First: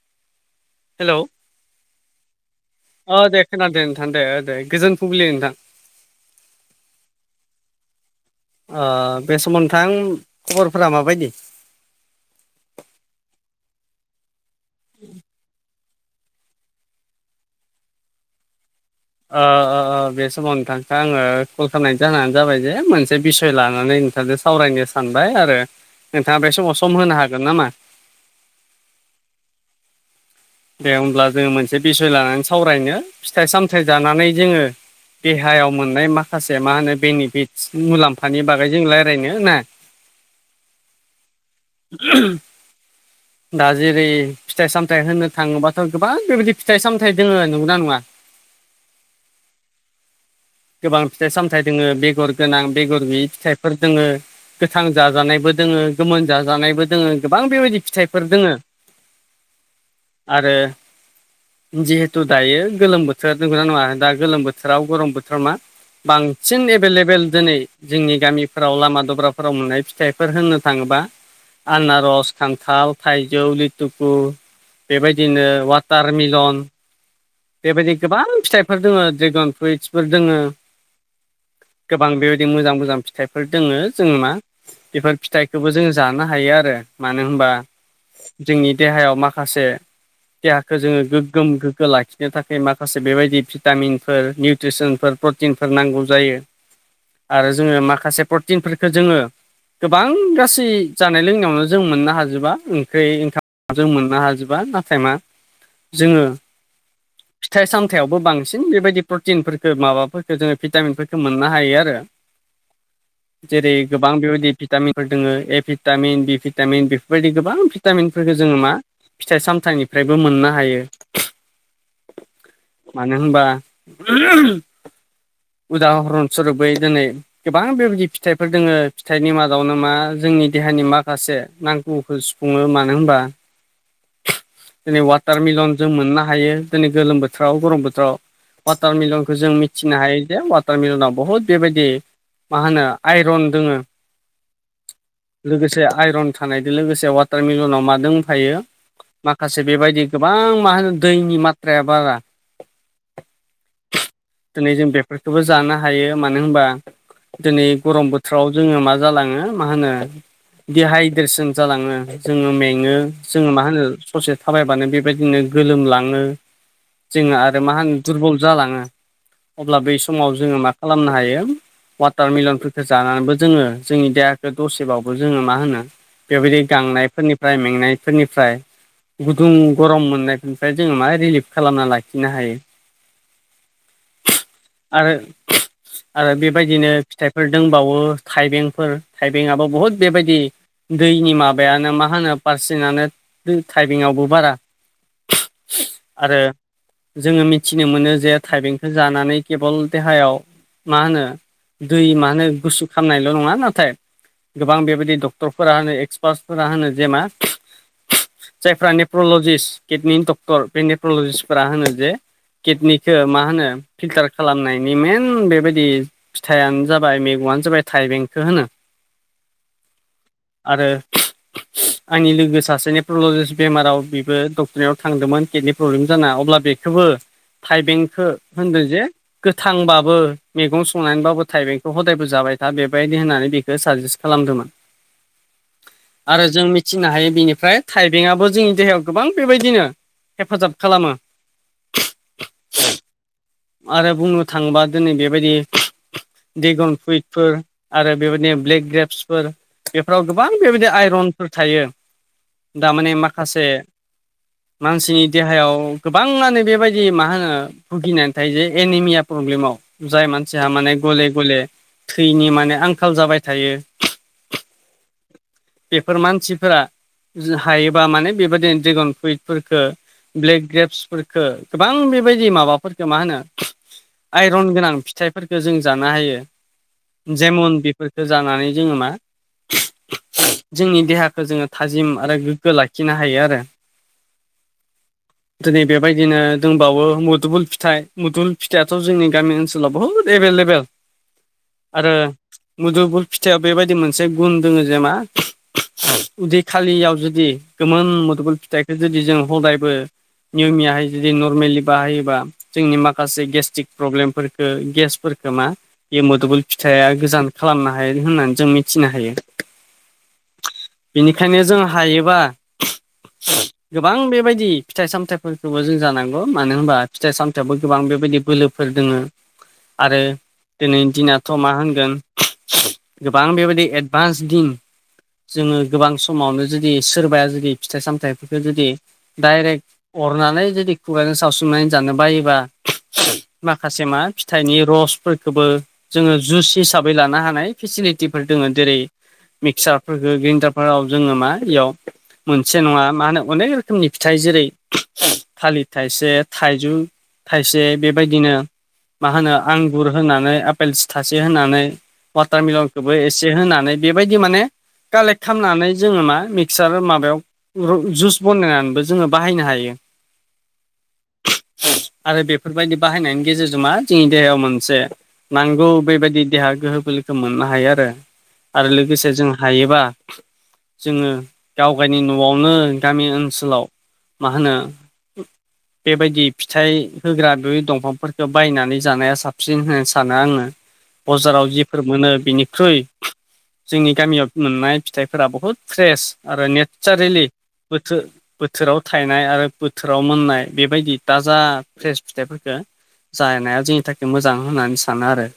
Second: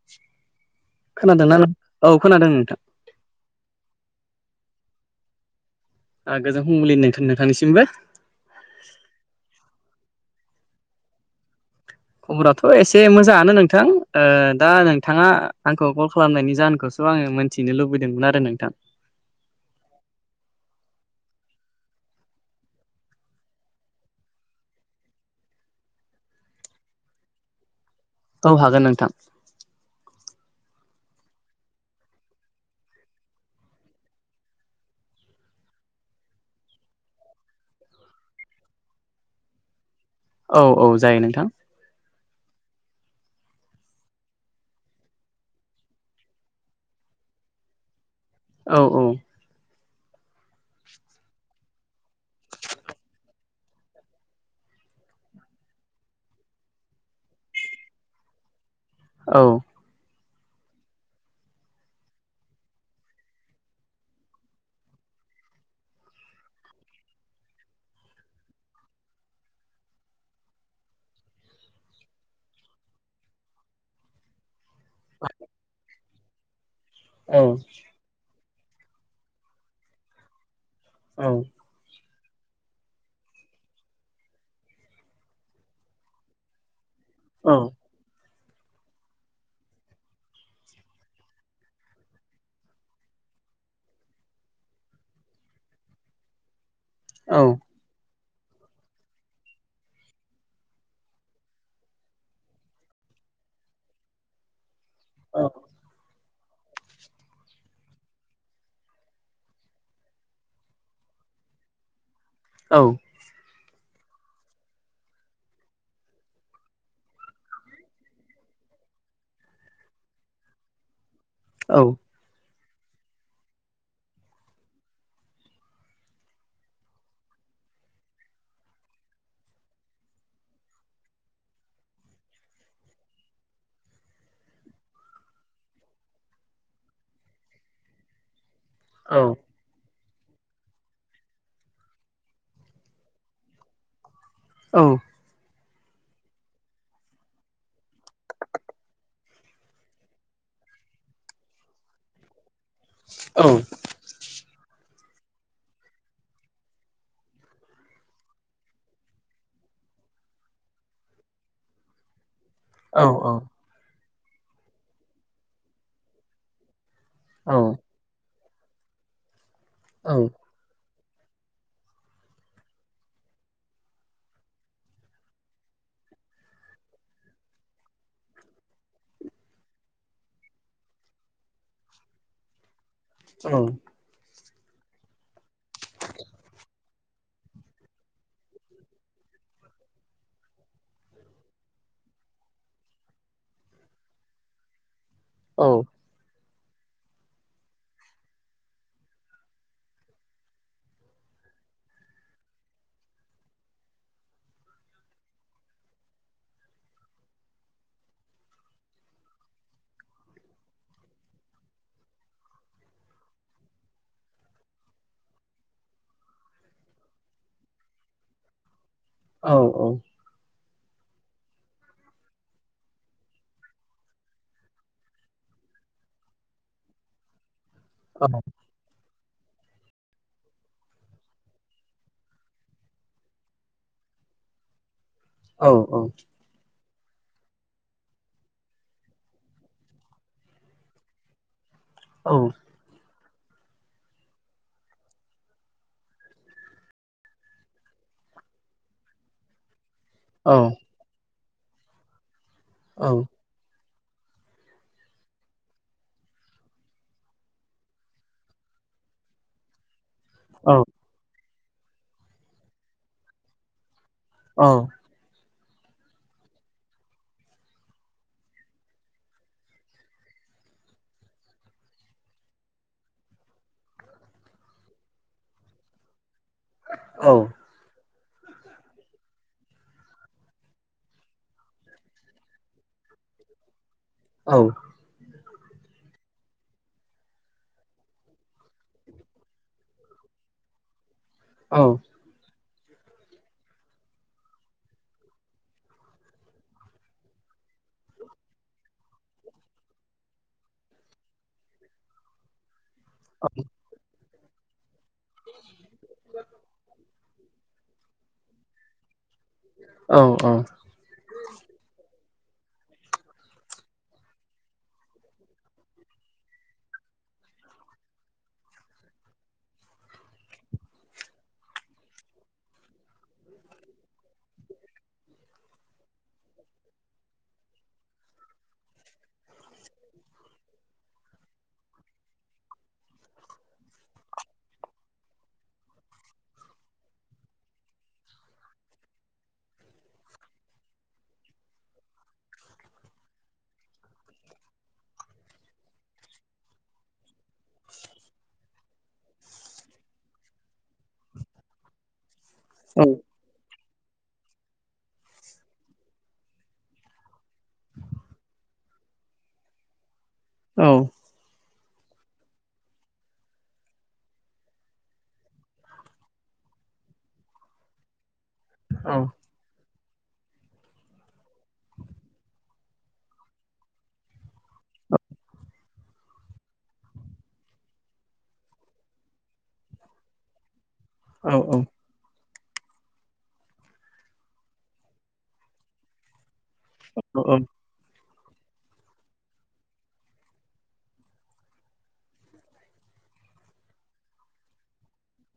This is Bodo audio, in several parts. [unintelligible] हेल'! खोनादों ना नों औ खोनादों नोंथां। अ दे खोनादों नोंथां दे दे गोजोन फुंबिलि नोंथां। ओं गोजोन फुंबिलि नोंथां नोंथांनिसिमबो। ओं बे समाव नोंथां खबरफोरा माबायदि? खबराथ' एसे मोजाङानो नोंथां ओं दा नोंथाङा आंखौ कल खालामनायनि जाहोनखौसो आङो मोनथिनो लुबैदोंमोन आरो नोंथां? ओ ओ ओ बे समाव नोंथांखौ आङो कल खालामनाय जाहानो जाबाय जे मोनसे बिसय लानानै नोंथांजों सावरायनो सानबाय आरो नोंथाङा बे समाव सम होनो हागोन नामा? औ हागोन नोंथां। दे होमब्ला जोङो मोनसे बिसय लानानै सावरायनो फिथाइ सामथाइ जानानै जोङो देहायाव मोननाय माखासे मा होनो बेनिफिटस मुलाम्फानि बागै जों रायलायनो ना? [inaudible] औ औ जायो नोंथां। दा जेरै फिथाइ सामथाइ होनो थाङोबाथ' गोबां बेबायदि फिथाइ सामथाय दङ नंगौना नङा? औ औ। गोबां फिथाइ सामथाइ दोङो बेगर गोनां बेगर गैयै फिथाइफोर दोङो। गोथां जाजानायबो दोङो गोमोन जाजानायबो दोङो गोबां बेबायदि फिथाइफोर दोङो। औ। आरो जिहेथु दायो गोलोम बोथोर नंगौना नङा दा गोलोम बोथोराव गरम बोथोराव मा बांसिन एभेलेबेल दिनै जोंनि गामिफोराव लामा दब्राफोराव मोननाय फिथाइफोर होननो थाङोबा आनार'स, खान्थाल, थाइजौ, लिथुखु बेबायदिनो वाटार मिलन औ बेबायदि गोबां फिथाइफोर दङ ड्रेगन फ्रुइटसफोर दोङो। औ। गोबां बेबायदि मोजां मोजां फिथाइफोर दोङो जों मा बेफोर फिथाइखौबो जोंङो जानो हायो आरो मानो होनबा औ जोंनि देहायाव माखासे देहाखौ जोङो गोग्गोम गोग्गो लाखि बेनि थाखाय माखासे बेबायदि भिटामिनफोर, निउट्रिसनफोर, प्रटिनफोर नांगौ जायो। औ आरो जोङो माखासे प्रटिनफोरखौ जोङो गोबां गासै जानाय लोंनायावनो जों मोननो हाजोबा ओंख्रि ओंखाम जों मोननो हाजोबा नाथाय मा औ जोङो फिथाइ सामथायावबो बांसिन बेबायदि प्रटिनफोरफोरखौ माबाफोरफोरखौ जोङो भिटामिनफोरफोरखौ मोननो हायो आरो। [inaudible] औ। जेरै गोबां बेबायदि भिटामिनफोर दङ ए भिटामिन, बि भिटामिन बेफोरबायदि गोबां भि भिटामिनफोरखौ जोङो मा फिथाइ सामथाइनिफ्रायबो मोननो हायो। औ। मानो होनबा उदाहरन सुरुपै दिनै गोबां बेबायदि फिथाइफोर दोङो फिथाइनि मादावनो मा जोंनि देहानि माखासे नांगौ नांगौखौ सुफुङो मानो होनबा दिनै वाटारमेलन जों मोननो हायो। दिनै गोलोम बोथोराव गरम बोथोराव वाटार औ मेलनखौ जों मि मिथिनो हायो जे वाटारमिलनाव बहुद बेबायदि मा होनो आइरन दोङो। औ। लोगोसे आइरन थानायजों लोगोसे वाटार मिलनाव मा दोंफायो माखासे बेबायदि गोबां मा होनो दैनि मात्राया बारा। औ दिनै जों बेफोरखौबो जानो हायो मानो होनबा दिनै गरम बोथोराव जोङो मा जालाङो मा होनो दिहाइद्रेसन जालाङो जोङो मे ङो जों मा होनो ससे थाबायबानो बेबायदिनो गोलोमलाङो। जोङो आरो मा होनो दुरबल जालाङो अब्ला बै समाव जोङो मा खालामनो हायो वाटारमेलनफोरखौ जानानैबो जोङो जोंनि देहाखौ दसेबाबो जोङो मा होनो बेबायदि गांनायफोरनिफ्राय मेंनायफोरनिफ्राय गुदुं गरम मोननायफोरनिफ्राय जोङो मा रिलिफ खालामना लाखिनो हायो औ आरो आरो बेबायदिनो फिथाइफोर दंबावो थाइबेंफोर थाइबेङाबो बुहुद बेबायदि दैनि माबायानो मा होनो पारसेन्टानो थाइबेंआवबो बारा औ आरो जोङो मिथिनो मोनो जे थाइबेंखौ जानानै केबल देहायाव मा होनो दै मानो गुसु खालामनायल' नङा नाथाय गोबां बेबायदि डक्टरफोरा होनो एक्सपार्टफोरा होनो जे मा जायफ्रा नेप्रलजिस्ट किडनि डक्टर बे नेप्रलजिस्टफोरा होनो जे किडनिखौ मा होनो फिल्टार खालामनायनि मेइन बेबायदि फिथाइआनो जाबाय मैगंआनो जाबाय थाइबेंखौ होनो औ औ आरो आंनि लोगो सासे नेप्रल'जिस्ट बेमाराव बेबो डक्टरनाव थांदोंमोन किडनि प्रब्लेम जाना अब्ला बेखौबो थाइबेंखौ होनदों जे गोथांबाबो मैगं संनानैबाबो थाइबेंखौ हदायबो जाबाय था बेबायदि होननानै बे बेखौ साजेस्ट खालामदोंमोन औ औ आरो जों मिथिनो हायो बेनिफ्राय थाइबेंआबो जोंनि देहायाव गोबां बेबायदिनो हेफाजाब खालामो औ आरो बुंनो थाङोबा दिनै बेबायदि ड्रागन फ्रुइटफोर आरो बेबायदिनो ब्लेक ग्रेपसफोर बेफोराव गोबां बेबायदि आइर'नफोर थायो थारमाने माखासे माखासे मानसिनि देहायाव गोबाङानो बेबायदि मा होनो भुगिनानै नाथाय जे एनिमिया प्रब्लेमाव जाय मानसिहा माने गले गले थैनि माने आंखाल जाबाय थायो औ बेफोर मानसिफोरा हायोबा माने बेबायदिनो ड्रेगन फ्रुइटफोरफोरखौ ब्लेक ग्रेप्सफोरफोरखौ गोबां बेबायदि माबाफोर मा होनो आइर'न गोनां फिथाइफोरखौ जों जानो हायो जेमन बेफोरखौ जानानै जोङो मा जोंनि देहाखौ जोङो थाजिम आरो गोग्गो लाखिनो हायो आरो औ दिनै बेबायदिनो दंबावो मुदुफुल फिथाइ मुदुफुल फिथाइआथ' जोंनि गामि ओनसोलाव बुहुद एभेलेबेल आरो मुदफुल फिथाइआव बेबायदि मोनसे गुन दोङो जे मा उदै खालियाव जुदि गोमोन मुदुफुल फिथाइखौ जुदि जों हदायबो नियमियाहाय जुदि नरमेलि बाहायोबा जोंनि माखासे गेस्ट्रिक प्रब्लेमफोरफोरखौ गेसफोरफोरखौ मा बे मुदुफुल फिथाइआ गोजान खालामनो हायो होननानै जों मिथिनो हायो औ औ बेनिखायनो जों हायोबा गोबां बेबायदि फिथाइ सामथायफोरखौबो जों जानांगौ मानो होनबा फिथाइ सामथायावबो गोबां बेबायदि बोलोफोर दोङो आरो दिनै दिनाथ' मा होनगोन गोबां बेबायदि एडभान्स दिन जोङो गोबां समावनो जुदि सोरबाया जुदि फिथाइ सामथाइफोरखौ जुदि डाइरेक्ट अरनानै जुदि खुगाजों सावस्रुमनानै जानो बायोबा माखासे मा फिथाइनि रसफोरखौबो जोंङो जुइस हिसाबै लानो हानाय फेसिलिटिफोर दोङो जेरै मिक्सारफोरखौ ग्रेन्दारफोराव जोंङो मा इयाव मोनसे नङा मा होनो अनेक रोखोमनि फिथाइ जेरै थालिर थाइसे थाइजौ थाइसे बेबायदिनो मा होनो आंगुर होनानै आपेल सिथासे होनानै औ वाटारमेलनखौबो एसे होनानै बेबायदि माने कालेक्ट खालामनानै जोंङो मा मिक्सार माबायाव जुस बानायनानैबो जोंङो बाहायनो हायो। औ। आरो बेफोरबायदि बाहायनायनि गेजेरजों मा जोंनि देहायाव मोनसे नांगौ बेबायदि देहा गोहो बोलोखौ मोननो हायो आरो। आरो लोगोसे औ जों हायोबा जोंङो गावगनि न'आवनो गामि ओनसोलाव मा होनो बेबायदि फिथाइ होग्रा बे दंफांफोरखौ बायनानै जानाया साबसिन होनो सानो आंङो। बजाराव औ औ जिफोर मोनो बिनिख्रुइ जोंनि गामियाव मोननाय फिथाइफोरा बुहुद फ्रेस आरो ने औ चारेलि बोथोर बोथोराव थायनाय आरो बोथोराव मोननाय बेबायदि ताजा फ्रेस फिथाइफोरखौ जानाया जोंनि थाखाय मोजां होननानै सानो आरो।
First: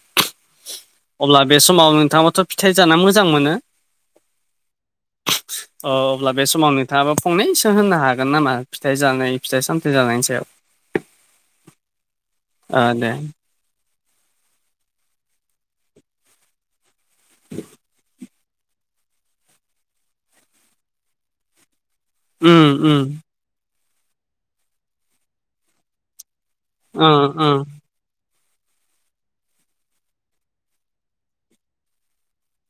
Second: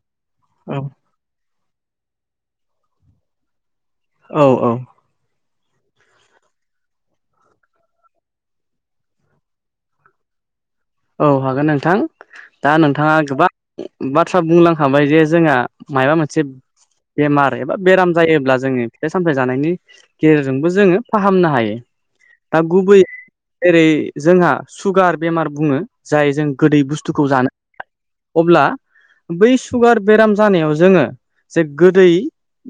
औ। अब्ला बे समाव नोंथाङाथ' फिथाइ जानो मोजां मोनो। औ औ। अ अब्ला बे समाव नोंथाङाबा फंनैसो होननो हागोन नामा फिथाइ जानाय फिथाइ साम थाइ जानायनि सायाव। औ हागोन नोंथां दा ओ दे नोंथाङा गोबां बाथ्रा बुंलांखाबाय जे जोंहा माबा मोनसे बेमार एबा बेराम जायोब्ला जोनि फिथाइ सामथायाइ जानायनि गेजेरजोंबो जोंङो फाहामनो हायो। दा उम उम गुबैयै जेरै जोंहा सुगार बेमार बुङो। जाय जों गोदै ओ बुस्थुखौ जानो ओ हाया अब्ला बै सुगार बेराम जानायाव जोंङो जे गोदै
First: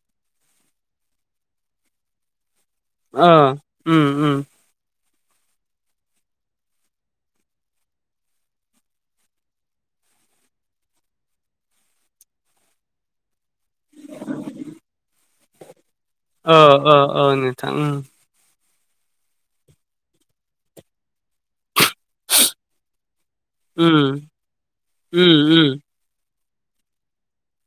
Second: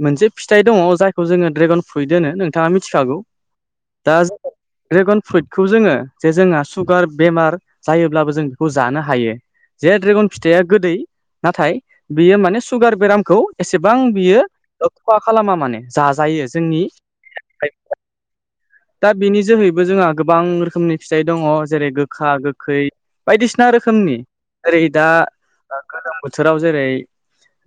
मोनसे फिथाइ दङ जायखौ जोंङो ड्रेगन फ्रुइद होनो नों नोंथाङा मिथिखागौ ओ उम दा उम जों ड्रेगन फ्रुइटखौ जोंङो जे जोंहा सुगार बेमार जायोब्लाबो जों बेखौ जानो हायो। जे ड्रेगन फिथाइआ गोदै नाथाय बियो माने सुगार बेरामखौ एसेबां बियो खहा खालामा माने। जाजायो ओ जोंनि ओ ओ नोंथां उम [unintelligible] दा बिनि जोहैबो जोंहा गोबां रोखोमनि फिथाइ दङ जेरै गोखा गोखै। बायदिसिना रोखोमनि उम जेरै दा उम गोलोम बोथोराव जेरै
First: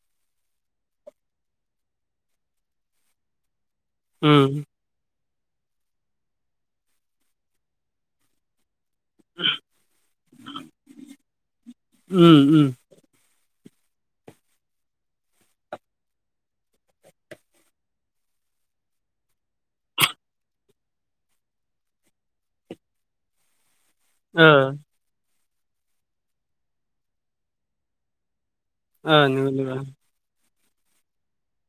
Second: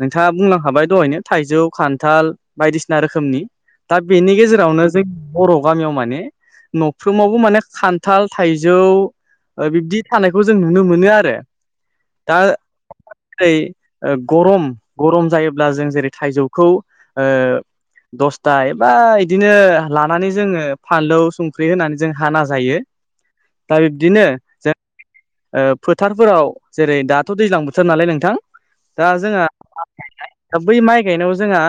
नोंथाङा बुंलांखाबाय दहायनो थाइजौ खान्थाल बायदिसिना रोखोमनि दा बेनि उम गेजेरावनो जों बर' गामियाव माने न'फ्रोमावबो माने खान्थाल थाइजौ बिब्दि थानायखौ जों नुनो मोनो आरो उम दा उम जेरै गरम गरम जायोब्ला जों जेरै थाइजौखौ ओ दस्था एबा बिदिनो लानानै जोंङो फानलौ संख्रि होनानै जों हाना जायो। दा बिदिनो ओ ओ फोथारफोराव जेरै दाथ' दैज्लां बोथोर नालाय नोंथां दा ओ जोंहा नंगौ नंगौ [unintelligible] दा बै माइ गायनायाव जोंहा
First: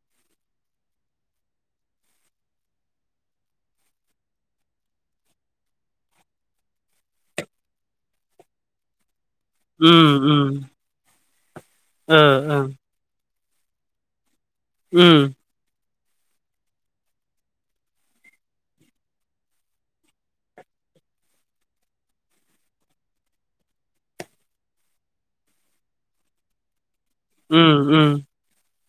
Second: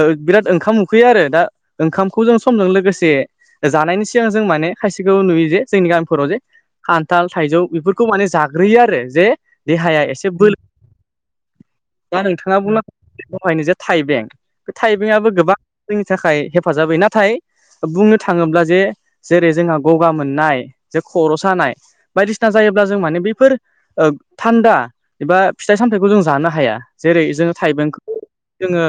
ओ बिराद ओंखाम उखैयो आरो दा ओंखामखौ जों समजों लोगोसे जानायनि सिगां जों माने खायसेखौ नुयो जे जोंनि गामिफोराव जे खान्थाल थाइजौ बेफोर खौ माने जाग्रोयो आरो जे देहाया उम एसे उम बोलो दा ओ नोंथाङा ओ बुंनांगौ दहायनो जे थाइबें बे उम थाइबेंआबो गोबां जोंनि थाखाय हेफाजाबै नाथाय बुंनो थाङोब्ला जे जेरै जोंहा गगा मोननाय जे खर' सानाय बायदिसिना जायोब्ला जों माने बैफोर ओ थान्दा एबा फिथाइ सामथाइखौ जों जानो हाया। जेरै जोङो उम उम थाइबेंखो जोङो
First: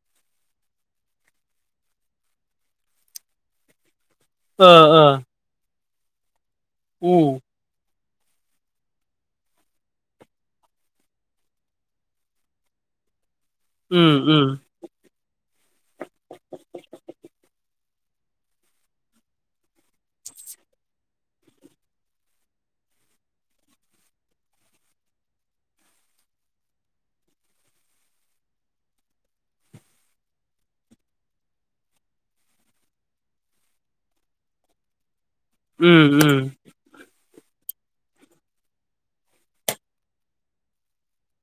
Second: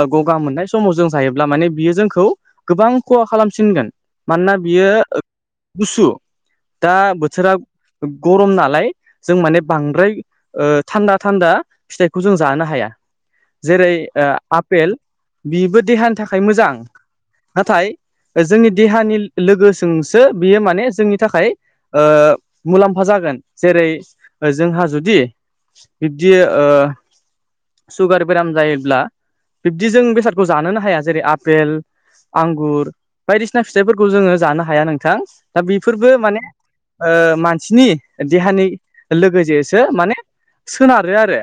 ओ गगा मोननाय समाव जों जायोब्ला माने बियो जोंखौ गोबां खहा खालामसिनगोन। मानोना ओ बियो ओ गुसु दा उ बोथोरा गरम नालाय जों माने बांद्राय ओ थान्दा थान्दा फिथाइखौ जों जानो हाया जेरै उम ओ आपेल बिबो देहानि थाखाय मोजां नाथाय जोंनि देहानि लोगोजोंसो बियो माने जोंनि थाखाय ओ मुलाम्फा जागोन जेरै जोंहा जुदि बिब्दि ओ सुगार बेराम जायोब्ला बिब्दि जों बेसादखौ जानोनो हाया जेरै आपेल आंगुर बायदिसिना फिथाइफोरखौ जोङो जानो हाया नोंथां दा बेफोरबो उम उम माने ओ मानसिनि देहानि लोगोजेसो माने सोनारो आरो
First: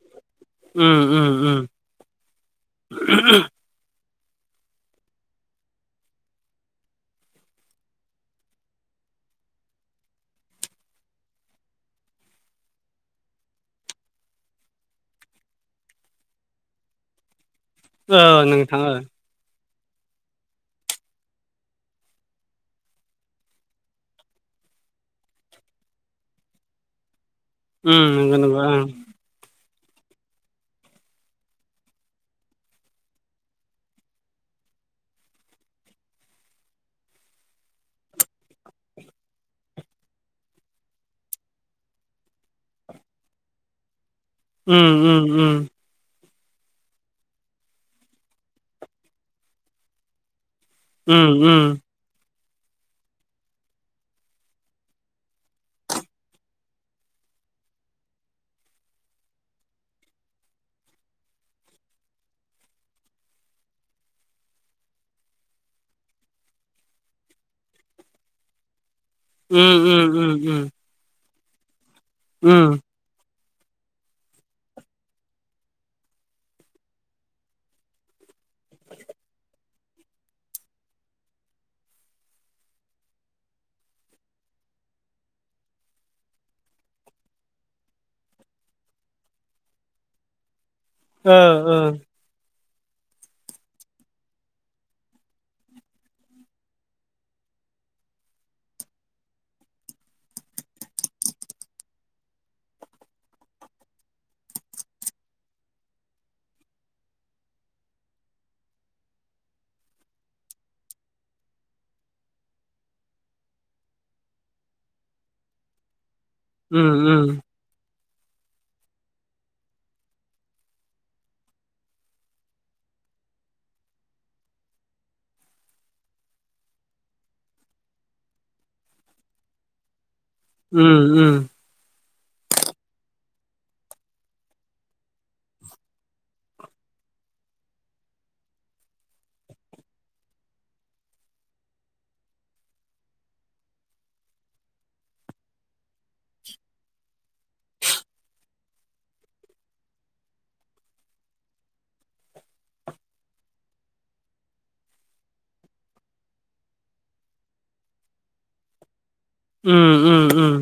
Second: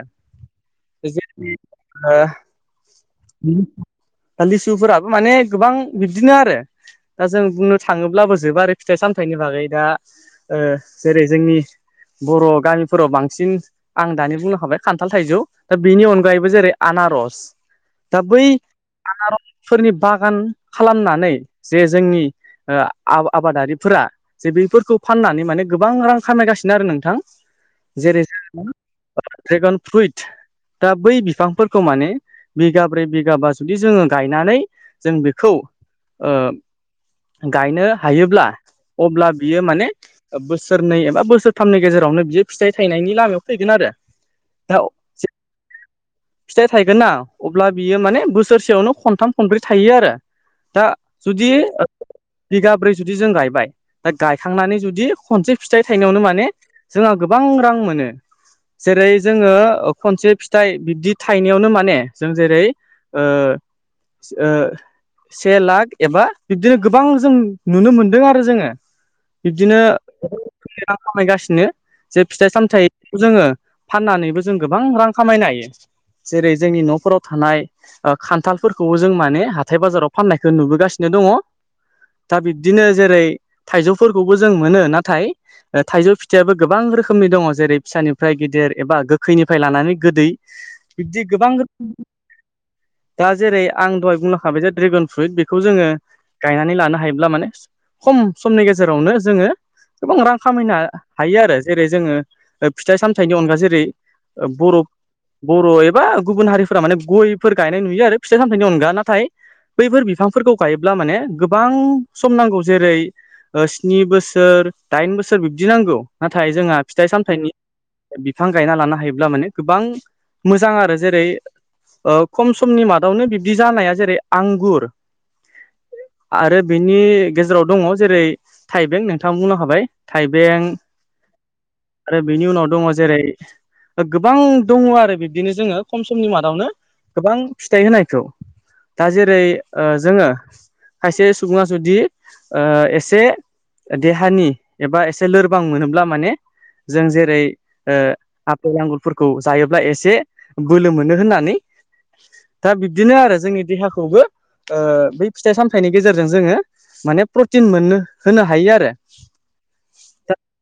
उम उम [unintelligible] ओ दा लिसुफोराबो माने गोबां बिदिनो आरो दा जों बुंनो थाङोब्लाबो जोबा आरो फिथाइ सामथाइनि बागै दा ओ जेरै जोंनि बर' गामिफोराव बांसिन आं दानि बुंलांखाबाय खान्थाल थाइजौ दा बेनि अनगायैबो जेरै आनारस दा ओ बै नोंथां ओ आनारसफोरनि बागान खालामनानै जे जोंनि ओ आ-आबादारिफोरा जे बेफोरखौ फाननानै माने गोबां रां खामायगासिनो आरो नोंथां उम जेरै नंगौ नंगौ [unintelligible] ड्रेगन फ्रुइट दा बै बिफांफोरखौ माने बिगाब्रै बिगाबा जुदि जोङो गायनानै जों बेखौ ओ गायनो हायोब्ला अब्ला बियो माने ओ बोसोरनै एबा बोसोरथामनि गेजेरावनो बियो फिथाइ थायनायनि लामायाव फैगोन आरो दा उम उम उम फिथाइ थायगोन ना अब्ला बियो माने बोसोरसेयावनो खनथाम खनब्रै थायो आरो दा उम जुदि उम बिगाब्रै जुदि जों गायबाय दा गायखांनानै जुदि खनसे फिथाइ थाइनायावनो माने जोंहा गोबां रां मोनो जेरै जोङो खनसे फिथाइ बिब्दि थाइनायावनो माने जों जेरै ओ ओ से लाख एबा बिब्दिनो गोबां जों नुनो मोनदों आरो जोङो बिब्दिनो उम उम उम रां खामायगासिनो जे फिथाइ उम सामथाइ जोङो फाननानैबो जों गोबां रां खामायनो हायो जेरै जोंनि न'फोराव थानाय ओ खान्थालफोरखौबो जों माने हाथाय बाजाराव फाननायखौ नुबोगासिनो दङ। दा बिब्दिनो जेरै थाइजौफोरखौबो जों मोनो नाथाय थाइजौ फिथाइयाबो गोबां रोखोमनि दङ जेरै फिसानिफ्राय गेदेर एबा गोखैनिफ्राय लानानै गोदै। बिबदि ओ गोबां [unintelligible] [inaudible] दा जेरै आं दहाय बुंलांखाबाय जे ड्रेगन फ्रुइट बेखौ जोङो गायनानै लानो हायोब्ला माने खम समनि गेजेरावनो जोङो गोबां रां खामायनो हायो आरो जेरै जोङो फिथाइ सामथाइनि अनगा जेरै ओ बर' बर' ए बा गुबुन हारिफोरा माने गयफोर गायनाय नुयो आरो फिथाइ सामथाइनि अनगा नाथाय बैफोर बिफांफोरखौ गायोब्ला माने गोबां सम नांगौ जेरै स्नि बोसोर दाइन बोसोर बिब्दि नांगौ। नाथाय जोंहा उम फिथाइ उम सामथाइनि बिफां गायना लानो हायोब्ला माने गोबां। मोजां आरो जेरै ओ-खम समनि मादावनो बिब्दि जानाया जेरै आंगुर। आरो बेनि गेजेराव दङ जेरै थाइबें नोंथाङा बुंनो हाबाय। थाइबें उम आरो बेनि उनाव दङ जेरै गोबां दङ आरो बि बिदिनो जोङो खम समनि मादावनो गोबां फिथाइ होनायखौ। दा जेरै ओ-जोङो। खायसे सुबुङा जुदि एसे। देहानि एबा एसे लोरबां मोनोब्ला माने। जों जेरै ओ-आफेल आंगुरफोरखौ जायोब्ला एसे बोलो मोनो होननानै दा बिब्दिनो आरो जोंनि देहाखौबो। ओ-बै फिथाइ सामथाइनि गेजेरजों जोङो माने प्रटिन मोननो होनो हायो आरो। उम उम उम।